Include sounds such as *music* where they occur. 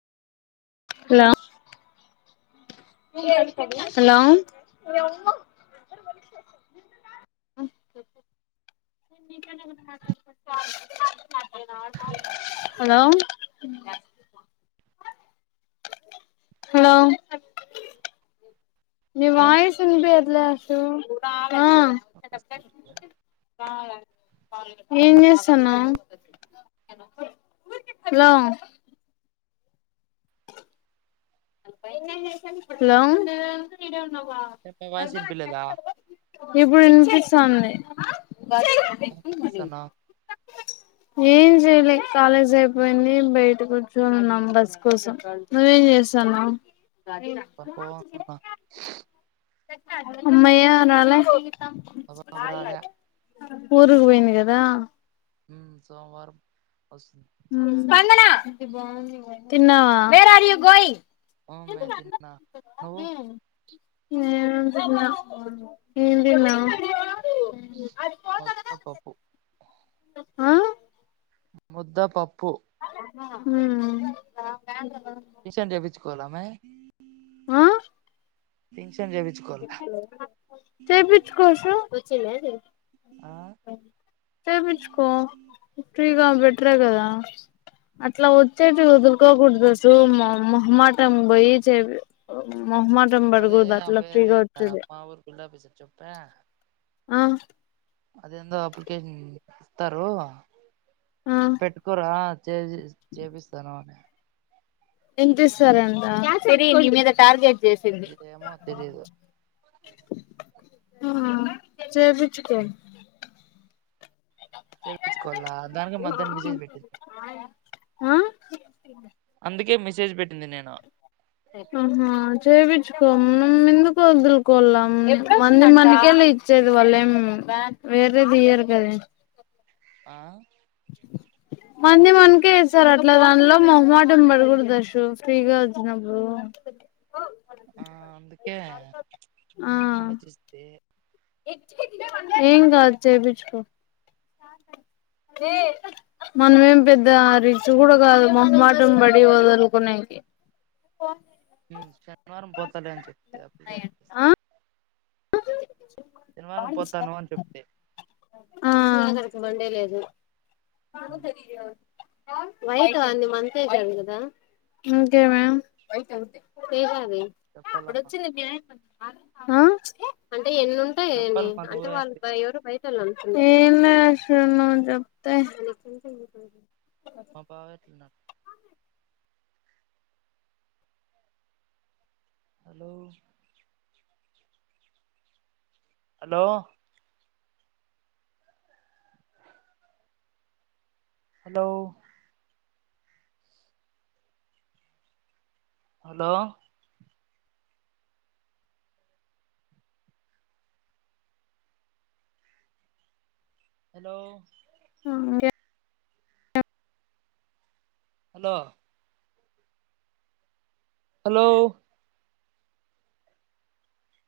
hello hello hello hello నీ hello voice వినిపియ్యట్లేదు లు త ప్ప ఏం చేస్తన్నావ్ హలో హలో చెప్పే వాయిస్ ఇనిపిలేదా ఇప్పుడు వినిపిస్తాంది మ ఏం చేస్తున్నావ్ ఏం చేయలే కాలేజ్ అయిపోయింది బయట కూర్చుని ఉన్నాం బస్సు కోసం నువ్వేం చేస్ చనా సరే పనుకోనున్న అమ్మయ న మా బాబు రాలే ఊరుకు పోయింది కదా ఉ సోమవారం వస్తు స్పందన తిన్నావా వేర్ అర్ యు గోయింగ్ మే తిన్నా నువ్వు ఏందినా ముద్దపపు ఆ ముద్ద పప్పు మ్మ్ ఈషన్ చేపిచ్చు కోలామే ఆ ఇన్ష్ చేపిచ్చుకో సో ఆ చేపిచ్చుకో ఫ్రీగా బెటరే కదా అట్లా వచ్చేటివి వదులుకోకూడదు వసు, మొహ్ మొహమాటం బోయి చే మొహమ్మాటం అదే బడుగుడుదు అట్లా ఫ్రీగా వచ్చేది చెప్పే ఆ అదేందో అప్లికేషన్ ఇస్తారు ఆ పెట్టుకోరా చేజి చేపిస్తాను అనే ఎంతిస్సార్ అంట ఏమో తెలీదు ఆ చేపిచ్చుకో చేయించుకోల దానిక మధహ్న మిసేజ్ పెట్టింది ఆ అందుకే మెసేజ్ పెట్టింది నేను ఆహా జవి చ్చుకో మం ఎందుకు వదులుకోళం మంది మందికెళ్ళ ఇచ్చేది వాళ్ళ ఏం వేరేదియరు కదా ఆ మంది మనకే వస్తారు అట్లా దానిలో మహమాటం పడకూడదుచ్చ ఫ్రీగా వచ్చినప్పుడు ఆ అందుకే ఆ ఆలోచిస్తే ఏంగ్ జయబిట్కో మనమేం పెద్ద రిచ్ కూడా కాదు మమ్మాటంబడి వదులుకోడానికి శనివారం సరే అని చెప్తే ఆ సనివారం పోతను అని చెప్తే ఆ అ వెళలేదు అ ఉమ్, సర వయి అంతద అప్పుడ చెప్పాలమ్మా వచ్చిందిన్యాయం ఆ అయితే ఎన్ని ఉంటాయని చెప్పాలమ్మా అంటే నువ్వే వాళ్ళు ఎవరు బయట చలం ఏలా అస ను చెప్తే మా బావ ఎట్లున్నారు hello hello hello hello hello *inaudible* hello hello